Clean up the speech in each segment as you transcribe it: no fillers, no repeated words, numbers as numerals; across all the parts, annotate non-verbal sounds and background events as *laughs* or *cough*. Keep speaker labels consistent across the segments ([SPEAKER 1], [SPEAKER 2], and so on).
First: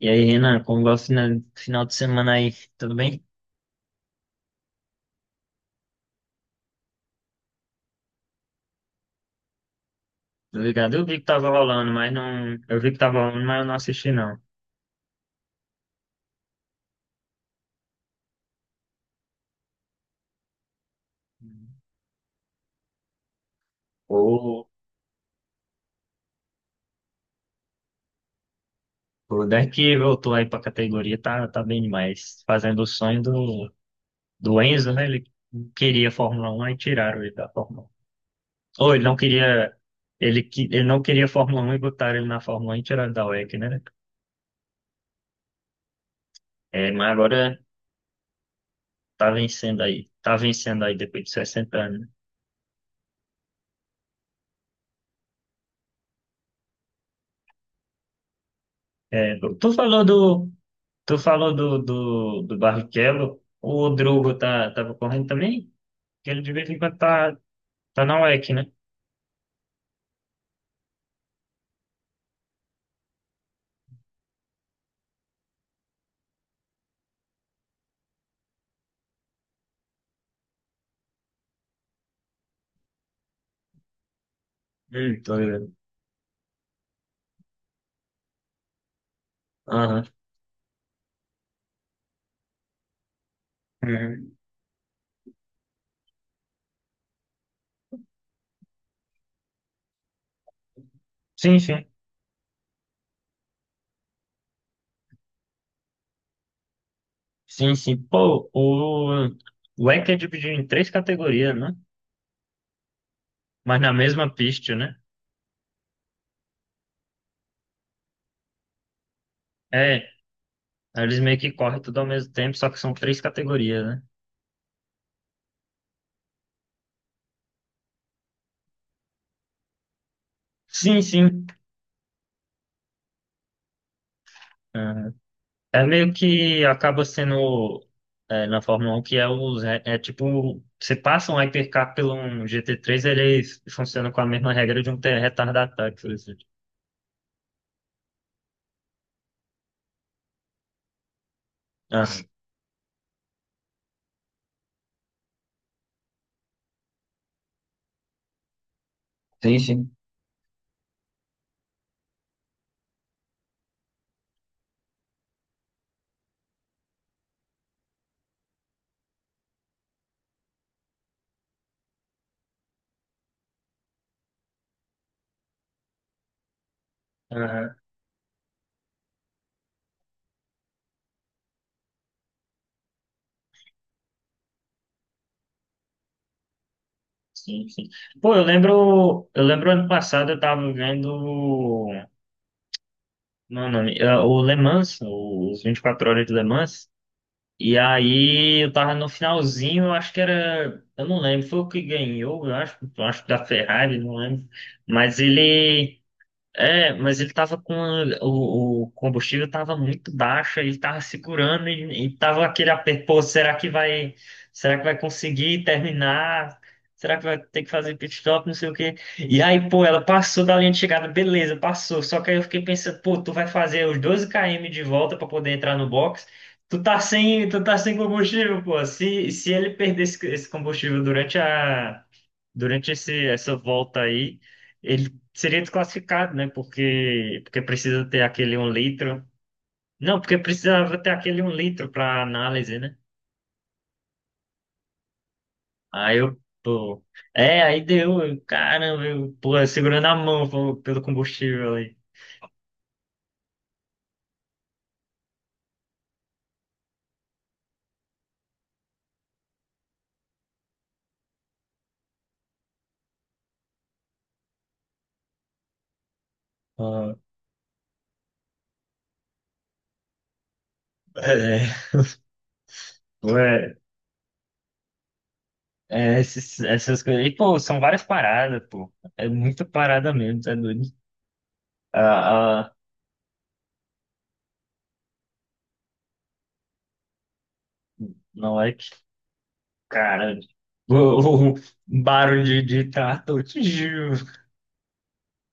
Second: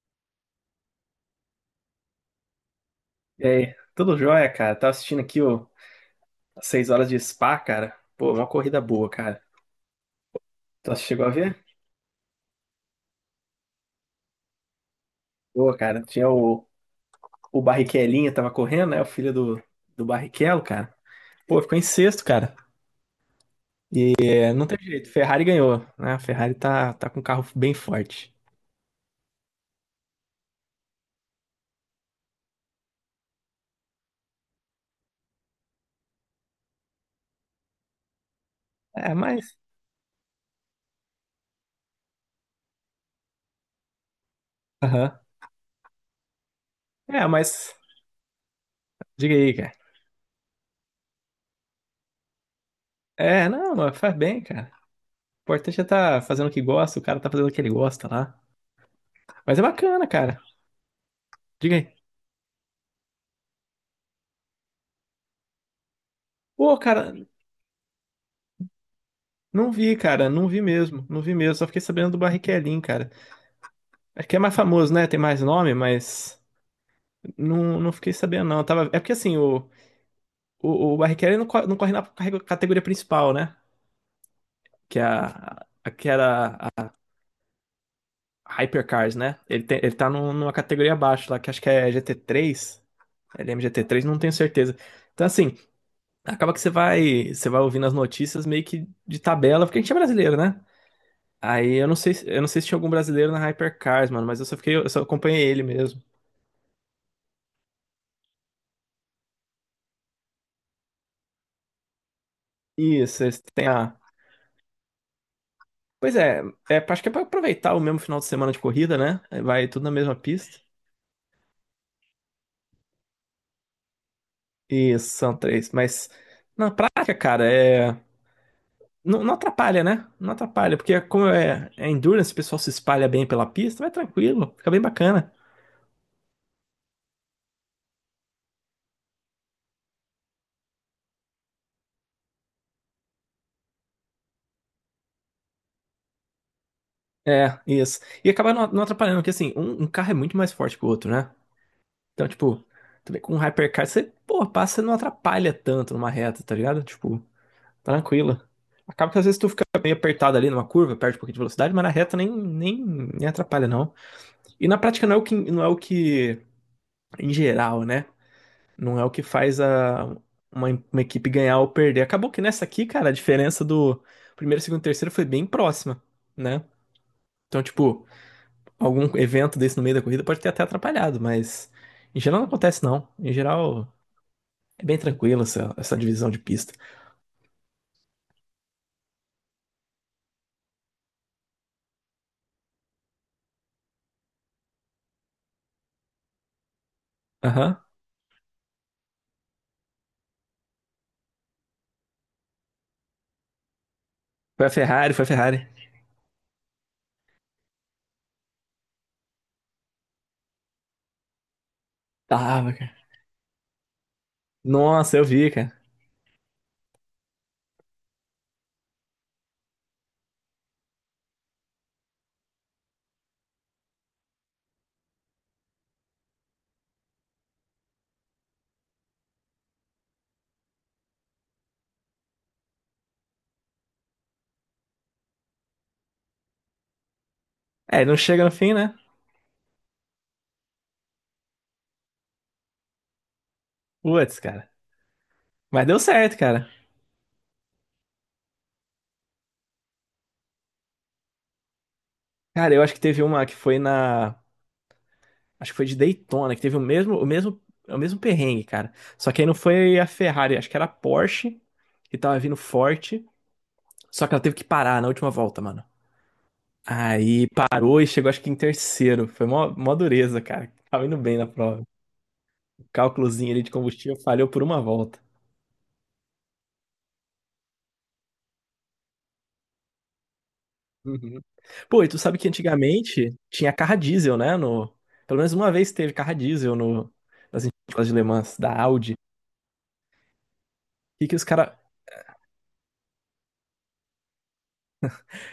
[SPEAKER 1] E aí, Renan, como vai o final de semana aí? Tudo bem?
[SPEAKER 2] E aí, tudo jóia, cara? Tava assistindo aqui, o as 6 horas de Spa, cara. Pô, uma corrida boa, cara.
[SPEAKER 1] Tô ligado?
[SPEAKER 2] Tu
[SPEAKER 1] Eu vi que
[SPEAKER 2] chegou a
[SPEAKER 1] tava
[SPEAKER 2] ver?
[SPEAKER 1] rolando, mas não. Eu vi que tava rolando, mas eu não assisti, não.
[SPEAKER 2] Pô, cara, tinha o Barrichellinha, tava correndo, né? O filho do Barrichello, cara. Pô, ficou em sexto, cara. É, não
[SPEAKER 1] O,
[SPEAKER 2] teve jeito. Ferrari ganhou, né? A Ferrari tá com um carro bem forte.
[SPEAKER 1] o Deck voltou aí pra categoria, tá bem demais. Fazendo o sonho do Enzo, né? Ele queria Fórmula 1 e tiraram ele da Fórmula 1. Ou ele
[SPEAKER 2] É,
[SPEAKER 1] não
[SPEAKER 2] mas.
[SPEAKER 1] queria. Ele não queria Fórmula 1 e botaram ele na Fórmula 1 e tiraram da WEC, né?
[SPEAKER 2] Aham.
[SPEAKER 1] É, mas
[SPEAKER 2] É,
[SPEAKER 1] agora
[SPEAKER 2] mas.
[SPEAKER 1] tá
[SPEAKER 2] Diga aí, cara.
[SPEAKER 1] vencendo aí. Tá vencendo aí depois de 60 anos, né?
[SPEAKER 2] É, não, mas faz bem, cara. O importante é tá fazendo o que gosta, o cara tá fazendo o que ele gosta lá.
[SPEAKER 1] É,
[SPEAKER 2] Mas é
[SPEAKER 1] tu falou
[SPEAKER 2] bacana, cara.
[SPEAKER 1] do. Tu falou
[SPEAKER 2] Diga
[SPEAKER 1] do,
[SPEAKER 2] aí.
[SPEAKER 1] do, do Barrichello, o Drugo tava correndo também? Que ele de vez
[SPEAKER 2] Pô,
[SPEAKER 1] em quando
[SPEAKER 2] cara.
[SPEAKER 1] tá na UEC, né?
[SPEAKER 2] Não vi, cara, não vi mesmo, não vi mesmo. Só fiquei sabendo do Barrichellinho, cara. Acho que é mais famoso, né? Tem mais nome, mas não, não fiquei sabendo, não. Tava. É porque assim, o, o Barrichello não, não corre na categoria principal, né? Que é
[SPEAKER 1] Tô
[SPEAKER 2] a,
[SPEAKER 1] ligado.
[SPEAKER 2] a, que era a Hypercars, né? Ele
[SPEAKER 1] Aham.
[SPEAKER 2] tá numa categoria abaixo lá, que acho que é GT3, T3 LMGT3, não tenho
[SPEAKER 1] Uhum.
[SPEAKER 2] certeza. Então, assim, acaba que você vai ouvindo as notícias meio que de tabela, porque a gente é brasileiro, né?
[SPEAKER 1] Sim,
[SPEAKER 2] Aí
[SPEAKER 1] sim.
[SPEAKER 2] eu não sei se tinha algum brasileiro na Hypercars, mano, mas eu só acompanhei ele mesmo.
[SPEAKER 1] Sim, sim. Pô, o ECA é dividido em três categorias, né?
[SPEAKER 2] Isso, esse tem
[SPEAKER 1] Mas na
[SPEAKER 2] a.
[SPEAKER 1] mesma pista, né?
[SPEAKER 2] Pois é, acho que é pra aproveitar o mesmo final de semana de corrida, né? Vai tudo na
[SPEAKER 1] É,
[SPEAKER 2] mesma pista.
[SPEAKER 1] eles meio que correm tudo ao mesmo tempo, só que são três categorias, né?
[SPEAKER 2] Isso, são três. Mas na prática, cara, é. Não, não atrapalha, né? Não atrapalha, porque
[SPEAKER 1] Sim,
[SPEAKER 2] como
[SPEAKER 1] sim.
[SPEAKER 2] é endurance, o pessoal se espalha bem pela pista, vai tranquilo, fica bem bacana.
[SPEAKER 1] É meio que acaba sendo na Fórmula 1 que é tipo você passa um hypercar pelo um GT3, ele funciona com a mesma regra de um retardatário, por exemplo.
[SPEAKER 2] É, isso. E acaba não, não atrapalhando, porque assim, um carro é muito mais forte que o outro, né?
[SPEAKER 1] Ah,
[SPEAKER 2] Então, tipo, tu vê com um hypercar, você, pô, passa e não atrapalha tanto numa reta, tá ligado? Tipo, tranquila. Acaba que às vezes tu
[SPEAKER 1] sim,
[SPEAKER 2] fica
[SPEAKER 1] sim.
[SPEAKER 2] meio apertado ali numa curva, perde um pouquinho de velocidade, mas na reta nem atrapalha, não. E na prática não é o que, em geral, né? Não é o que faz uma equipe ganhar ou perder. Acabou que nessa aqui, cara, a diferença do primeiro, segundo e terceiro foi bem próxima, né? Então,
[SPEAKER 1] Aham,
[SPEAKER 2] tipo, algum evento desse no meio da corrida pode ter até atrapalhado, mas em geral não acontece, não. Em geral. É bem tranquilo essa, essa divisão de pista.
[SPEAKER 1] sim, sim. Pô, eu lembro ano passado eu tava vendo não, não, o Le Mans, os 24 horas de Le Mans. E
[SPEAKER 2] Aham.
[SPEAKER 1] aí eu tava no finalzinho, eu acho que era, eu não lembro, foi o que ganhou, eu acho que da Ferrari, não lembro.
[SPEAKER 2] Foi a Ferrari,
[SPEAKER 1] Mas
[SPEAKER 2] foi a Ferrari.
[SPEAKER 1] ele mas ele tava com o combustível, tava muito baixo, ele tava segurando e tava aquele
[SPEAKER 2] Tava,
[SPEAKER 1] aperto,
[SPEAKER 2] cara.
[SPEAKER 1] pô, será que vai
[SPEAKER 2] Nossa, eu vi,
[SPEAKER 1] conseguir
[SPEAKER 2] cara.
[SPEAKER 1] terminar? Será que vai ter que fazer pit stop, não sei o quê. E aí, pô, ela passou da linha de chegada, beleza, passou. Só que aí eu fiquei pensando, pô, tu vai fazer os 12 km de volta para poder entrar no box. Tu tá sem combustível, pô. Se ele perder esse combustível durante essa volta aí, ele seria desclassificado, né? Porque, porque precisa
[SPEAKER 2] É, não
[SPEAKER 1] ter
[SPEAKER 2] chega no
[SPEAKER 1] aquele um
[SPEAKER 2] fim, né?
[SPEAKER 1] litro. Não, porque precisava ter aquele um litro para análise, né?
[SPEAKER 2] Putz, cara. Mas deu
[SPEAKER 1] Aí
[SPEAKER 2] certo,
[SPEAKER 1] eu,
[SPEAKER 2] cara.
[SPEAKER 1] pô. É, aí deu, eu, caramba, eu, pô, eu segurando a mão, pô, pelo combustível aí.
[SPEAKER 2] Cara, eu acho que teve uma que foi na. Acho que foi de Daytona, que teve o mesmo perrengue, cara. Só que aí não foi a Ferrari, acho que era a Porsche, que tava vindo forte. Só que ela teve que parar na última volta, mano.
[SPEAKER 1] Ah,
[SPEAKER 2] Aí parou e chegou, acho que em terceiro. Foi mó, mó dureza, cara. Tava indo bem na
[SPEAKER 1] é,
[SPEAKER 2] prova. O
[SPEAKER 1] pô,
[SPEAKER 2] cálculozinho ali de combustível falhou por uma volta.
[SPEAKER 1] essas coisas. E, pô, são várias paradas, pô. É muita parada mesmo, tá doido?
[SPEAKER 2] Uhum. Pô, e tu
[SPEAKER 1] Ah,
[SPEAKER 2] sabe que
[SPEAKER 1] ah,
[SPEAKER 2] antigamente tinha carro a diesel, né? No. Pelo menos uma vez teve carro a diesel no... nas escolas de Le Mans,
[SPEAKER 1] não é
[SPEAKER 2] da
[SPEAKER 1] que,
[SPEAKER 2] Audi.
[SPEAKER 1] cara, *laughs*
[SPEAKER 2] E que os
[SPEAKER 1] o
[SPEAKER 2] cara.
[SPEAKER 1] barulho de trator, tchiu,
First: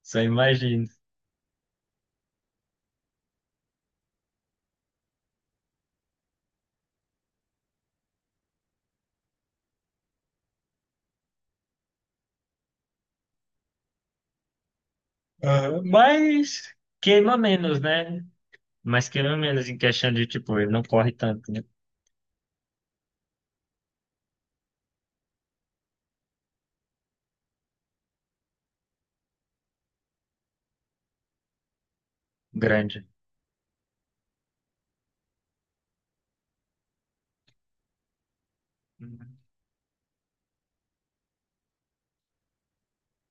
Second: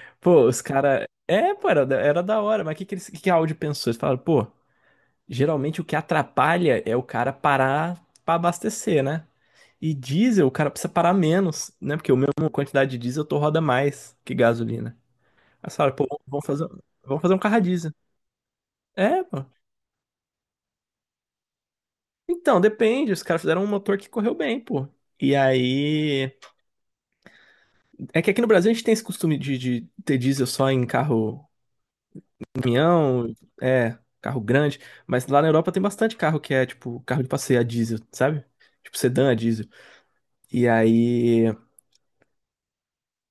[SPEAKER 1] só
[SPEAKER 2] Pô, os
[SPEAKER 1] imagina.
[SPEAKER 2] cara. É, pô, era da hora, mas o que, que, eles... que a Audi pensou? Eles falaram, pô, geralmente o que atrapalha é o cara parar pra abastecer, né? E diesel, o cara precisa parar menos, né? Porque a mesma quantidade de diesel tu roda mais que gasolina. Aí eles
[SPEAKER 1] Aham.
[SPEAKER 2] falaram, pô, vamos fazer,
[SPEAKER 1] Mas
[SPEAKER 2] vamos fazer
[SPEAKER 1] queima
[SPEAKER 2] um carro a
[SPEAKER 1] menos,
[SPEAKER 2] diesel.
[SPEAKER 1] né? Mas
[SPEAKER 2] É,
[SPEAKER 1] queima
[SPEAKER 2] pô.
[SPEAKER 1] menos em questão de, tipo, ele não corre tanto, né?
[SPEAKER 2] Então, depende. Os caras fizeram um motor que correu bem, pô. E aí. É que aqui no Brasil a gente tem esse costume de, ter diesel só em carro
[SPEAKER 1] Grande.
[SPEAKER 2] caminhão, é, carro grande. Mas lá na Europa tem bastante carro que é, tipo, carro de passeio a diesel, sabe? Tipo, sedã a
[SPEAKER 1] Uhum.
[SPEAKER 2] diesel. E aí.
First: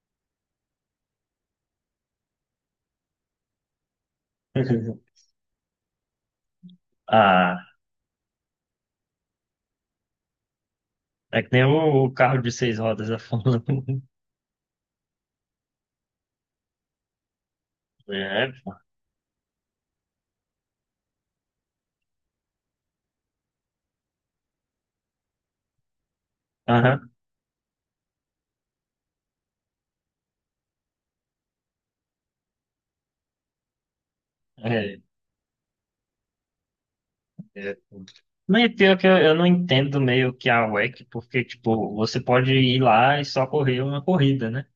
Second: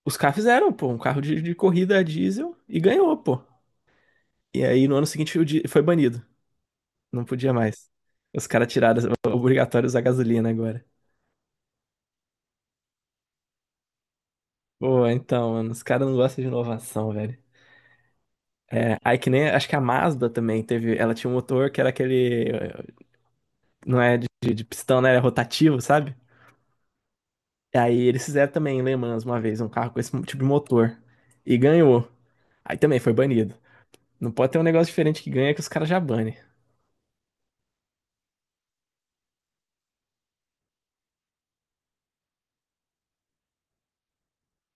[SPEAKER 2] Os caras fizeram, pô, um carro de corrida a diesel e ganhou, pô. E aí no ano
[SPEAKER 1] *laughs*
[SPEAKER 2] seguinte o di- foi banido. Não podia
[SPEAKER 1] Ah,
[SPEAKER 2] mais. Os caras tiraram, obrigatório usar *laughs* gasolina agora.
[SPEAKER 1] é que nem o carro de seis rodas da *laughs* Fórmula 1.
[SPEAKER 2] Pô, então, mano, os caras não gostam de inovação, velho.
[SPEAKER 1] É,
[SPEAKER 2] É, aí que nem, acho que a Mazda também teve, ela tinha um motor que era aquele, não é de pistão, né, era rotativo, sabe?
[SPEAKER 1] aham,
[SPEAKER 2] E aí eles fizeram também em Le Mans uma vez, um carro com esse tipo de motor, e ganhou. Aí também foi banido. Não pode ter um negócio
[SPEAKER 1] é,
[SPEAKER 2] diferente que ganha que os caras já banem.
[SPEAKER 1] é. Mas pior que eu não entendo meio que a WEC, porque, tipo, você pode ir lá e só correr uma corrida, né?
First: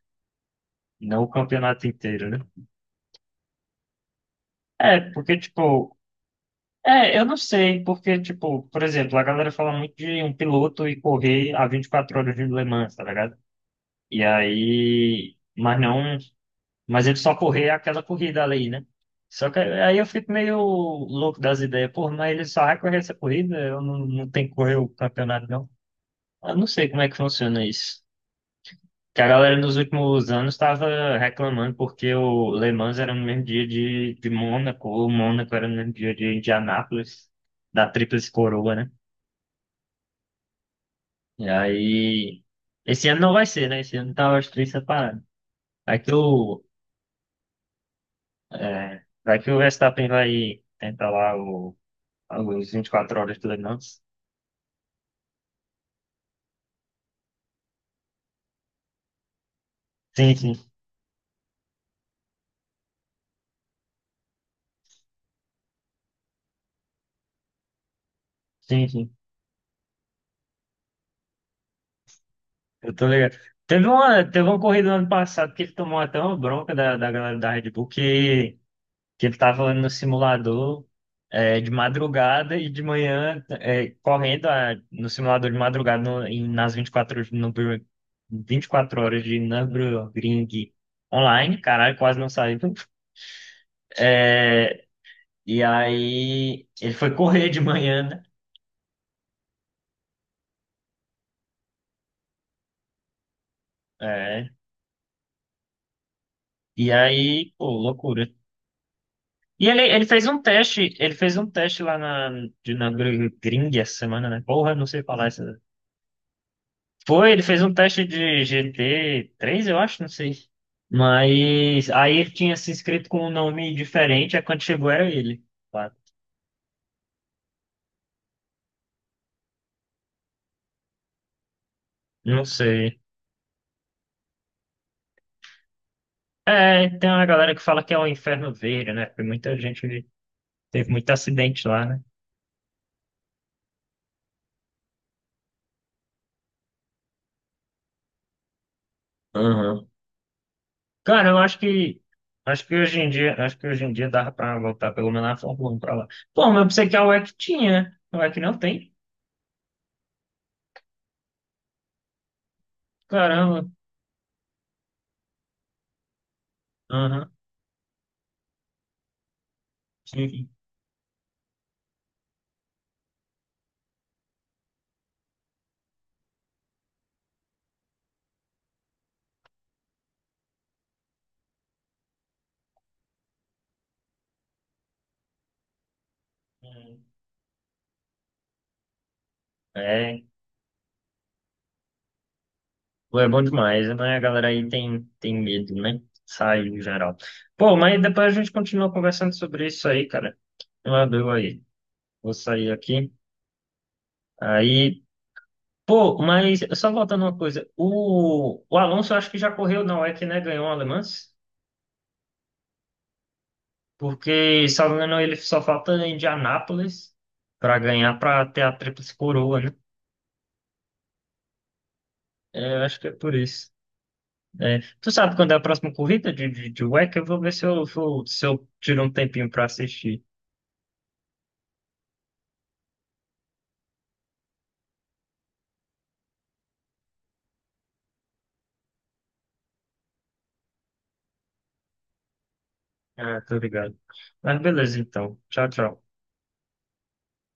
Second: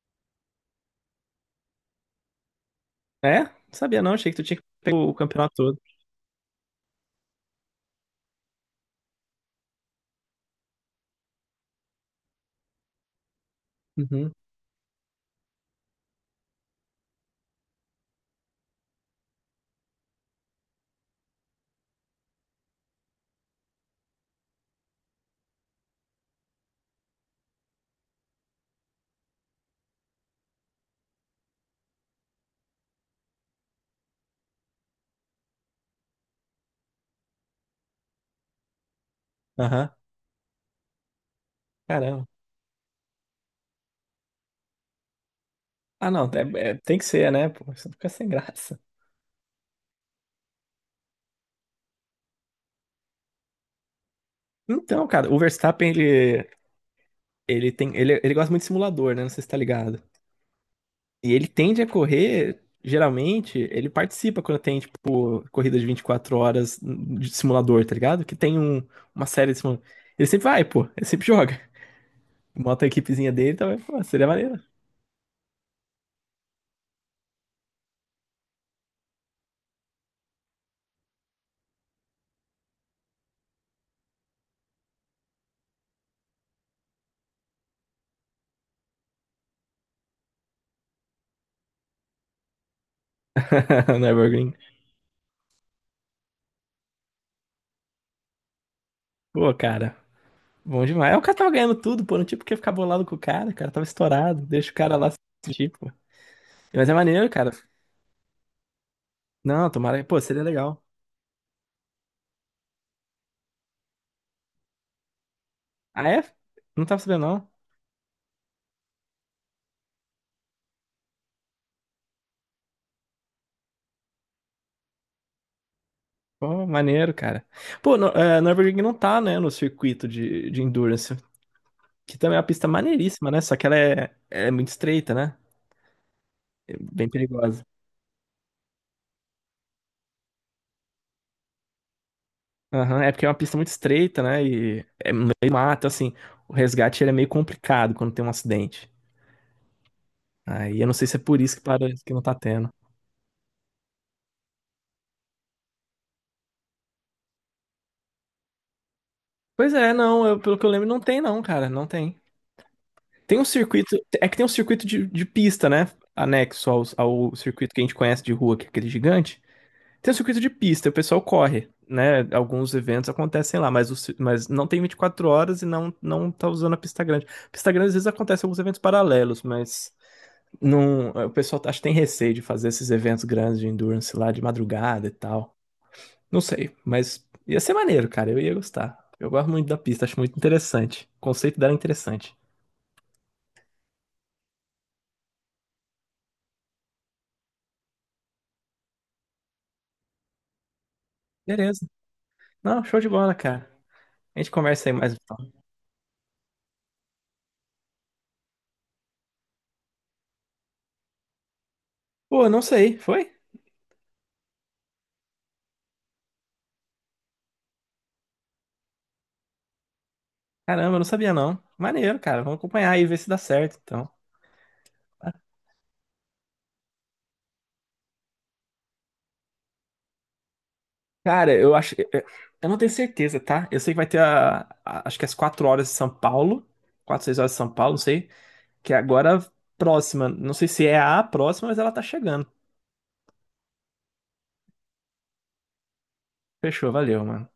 [SPEAKER 1] Não o campeonato inteiro, né?
[SPEAKER 2] É? Não sabia não, achei que tu tinha que pegar
[SPEAKER 1] É,
[SPEAKER 2] o
[SPEAKER 1] porque,
[SPEAKER 2] campeonato todo.
[SPEAKER 1] tipo, é, eu não sei, porque, tipo, por exemplo, a galera fala muito de um piloto e correr a 24 horas de Le Mans, tá ligado? E
[SPEAKER 2] Uhum,
[SPEAKER 1] aí, mas não, mas ele só correr aquela corrida ali, né? Só que aí eu fico meio louco das ideias, pô, mas ele só vai correr essa corrida, eu não, não tenho que correr o campeonato, não. Eu não sei como é que funciona isso. Que a galera nos últimos anos estava reclamando porque o Le Mans era no mesmo dia de Mônaco, o Mônaco era no mesmo dia de Indianápolis, da Tríplice Coroa, né?
[SPEAKER 2] aham,
[SPEAKER 1] E
[SPEAKER 2] caramba.
[SPEAKER 1] aí, esse ano não vai ser, né? Esse ano tá os três separados. Vai
[SPEAKER 2] Ah
[SPEAKER 1] que
[SPEAKER 2] não,
[SPEAKER 1] o,
[SPEAKER 2] tem que ser, né, pô, isso fica sem graça.
[SPEAKER 1] vai que o Verstappen vai tentar lá o, os 24 horas do Le Mans.
[SPEAKER 2] Então, cara, o Verstappen, ele gosta muito de simulador, né, não sei se tá ligado.
[SPEAKER 1] Sim, sim,
[SPEAKER 2] E ele tende a correr, geralmente, ele participa quando tem, tipo, corrida de 24 horas de simulador, tá ligado? Que tem
[SPEAKER 1] sim, sim.
[SPEAKER 2] uma série de simulador. Ele sempre vai, pô, ele sempre joga. *laughs* Bota a
[SPEAKER 1] Eu tô
[SPEAKER 2] equipezinha
[SPEAKER 1] ligado.
[SPEAKER 2] dele, também,
[SPEAKER 1] Teve
[SPEAKER 2] pô,
[SPEAKER 1] uma,
[SPEAKER 2] seria
[SPEAKER 1] teve uma
[SPEAKER 2] maneiro.
[SPEAKER 1] corrida no ano passado que ele tomou até uma bronca da, da galera da Red Bull que ele tava no simulador de madrugada e de manhã correndo no simulador de madrugada no- em- nas 24 horas- no, Bur- 24 horas de Nürburgring online, caralho, quase não saiu.
[SPEAKER 2] *laughs* No Evergreen.
[SPEAKER 1] É, e aí ele foi correr de manhã, né?
[SPEAKER 2] Pô, cara, bom demais. É, o cara tava ganhando tudo, pô, não tinha porque ficar bolado com o cara tava estourado,
[SPEAKER 1] É,
[SPEAKER 2] deixa o cara lá se sentir, pô. Mas
[SPEAKER 1] e
[SPEAKER 2] é maneiro, cara.
[SPEAKER 1] aí, pô, loucura. E
[SPEAKER 2] Não,
[SPEAKER 1] ele,
[SPEAKER 2] tomara,
[SPEAKER 1] ele
[SPEAKER 2] pô,
[SPEAKER 1] fez um
[SPEAKER 2] seria legal.
[SPEAKER 1] teste, ele fez um teste lá de Nürburgring essa semana, né? Porra, não sei falar.
[SPEAKER 2] Ah, é? Não tava sabendo,
[SPEAKER 1] Foi, ele
[SPEAKER 2] não.
[SPEAKER 1] fez um teste de GT três, eu acho, não sei. Mas aí ele tinha se inscrito com um nome diferente, aí quando chegou era ele. Claro.
[SPEAKER 2] Pô, maneiro, cara. Pô, no Evergreen não tá, né, no circuito de endurance. Que também é
[SPEAKER 1] Não
[SPEAKER 2] uma pista
[SPEAKER 1] sei.
[SPEAKER 2] maneiríssima, né? Só que ela é muito estreita, né? É
[SPEAKER 1] É,
[SPEAKER 2] bem
[SPEAKER 1] tem uma galera que
[SPEAKER 2] perigosa.
[SPEAKER 1] fala que é o Inferno Verde, né? Porque muita gente teve muito acidente lá, né?
[SPEAKER 2] Aham, é porque é uma pista muito estreita, né? E no meio mata, assim. O resgate ele é meio complicado quando tem um acidente.
[SPEAKER 1] Aham.
[SPEAKER 2] Aí eu não sei se é
[SPEAKER 1] Cara, eu
[SPEAKER 2] por isso
[SPEAKER 1] acho
[SPEAKER 2] que
[SPEAKER 1] que
[SPEAKER 2] parece que não tá
[SPEAKER 1] acho
[SPEAKER 2] tendo.
[SPEAKER 1] que hoje em dia dava pra voltar pelo menos na Fórmula 1 pra lá. Pô, mas eu pensei que a UEC tinha, né? A UEC não tem.
[SPEAKER 2] Pois é, não, pelo que eu lembro, não tem, não, cara, não tem. Tem um
[SPEAKER 1] Caramba.
[SPEAKER 2] circuito, é que tem um circuito de pista, né? Anexo ao,
[SPEAKER 1] Aham.
[SPEAKER 2] ao circuito que a gente conhece de rua, que é aquele gigante. Tem o circuito
[SPEAKER 1] Sim.
[SPEAKER 2] de pista, o pessoal corre, né? Alguns eventos acontecem lá, mas não tem 24 horas e não, não tá usando a pista grande. Pista grande às vezes acontece alguns eventos paralelos, mas não, o pessoal acho que tem receio de fazer esses eventos grandes de endurance lá de madrugada e tal. Não sei, mas ia ser maneiro, cara. Eu ia gostar. Eu gosto muito da pista, acho
[SPEAKER 1] É,
[SPEAKER 2] muito interessante. O conceito dela é interessante.
[SPEAKER 1] pô, é bom demais, né? A galera aí tem medo, né? Sai em geral. Pô, mas depois a gente continua conversando sobre isso aí, cara. Eu adoro aí.
[SPEAKER 2] Beleza.
[SPEAKER 1] Vou sair
[SPEAKER 2] Não, show de
[SPEAKER 1] aqui.
[SPEAKER 2] bola, cara. A gente conversa aí
[SPEAKER 1] Aí,
[SPEAKER 2] mais, então.
[SPEAKER 1] pô, mas só voltando uma coisa. O Alonso eu acho que já correu na UEC, né? Ganhou o Le Mans.
[SPEAKER 2] Pô, não sei, foi?
[SPEAKER 1] Porque, se eu não me engano, ele só falta em Indianápolis para ganhar, para ter a tríplice coroa, né?
[SPEAKER 2] Caramba, eu não sabia, não. Maneiro, cara. Vamos
[SPEAKER 1] É, eu
[SPEAKER 2] acompanhar
[SPEAKER 1] acho
[SPEAKER 2] aí e
[SPEAKER 1] que é
[SPEAKER 2] ver se
[SPEAKER 1] por
[SPEAKER 2] dá
[SPEAKER 1] isso.
[SPEAKER 2] certo, então.
[SPEAKER 1] É, tu sabe quando é a próxima corrida de UEC? Eu vou ver se eu, se eu tiro um tempinho para assistir.
[SPEAKER 2] Cara, eu acho. Eu não tenho certeza, tá? Eu sei que vai ter acho que as 4 horas de São Paulo. Quatro 6 horas de São Paulo, não sei. Que é agora próxima. Não sei se é a próxima, mas ela tá chegando.
[SPEAKER 1] Ah, tô ligado. Mas beleza, então. Tchau, tchau.
[SPEAKER 2] Fechou, valeu, mano.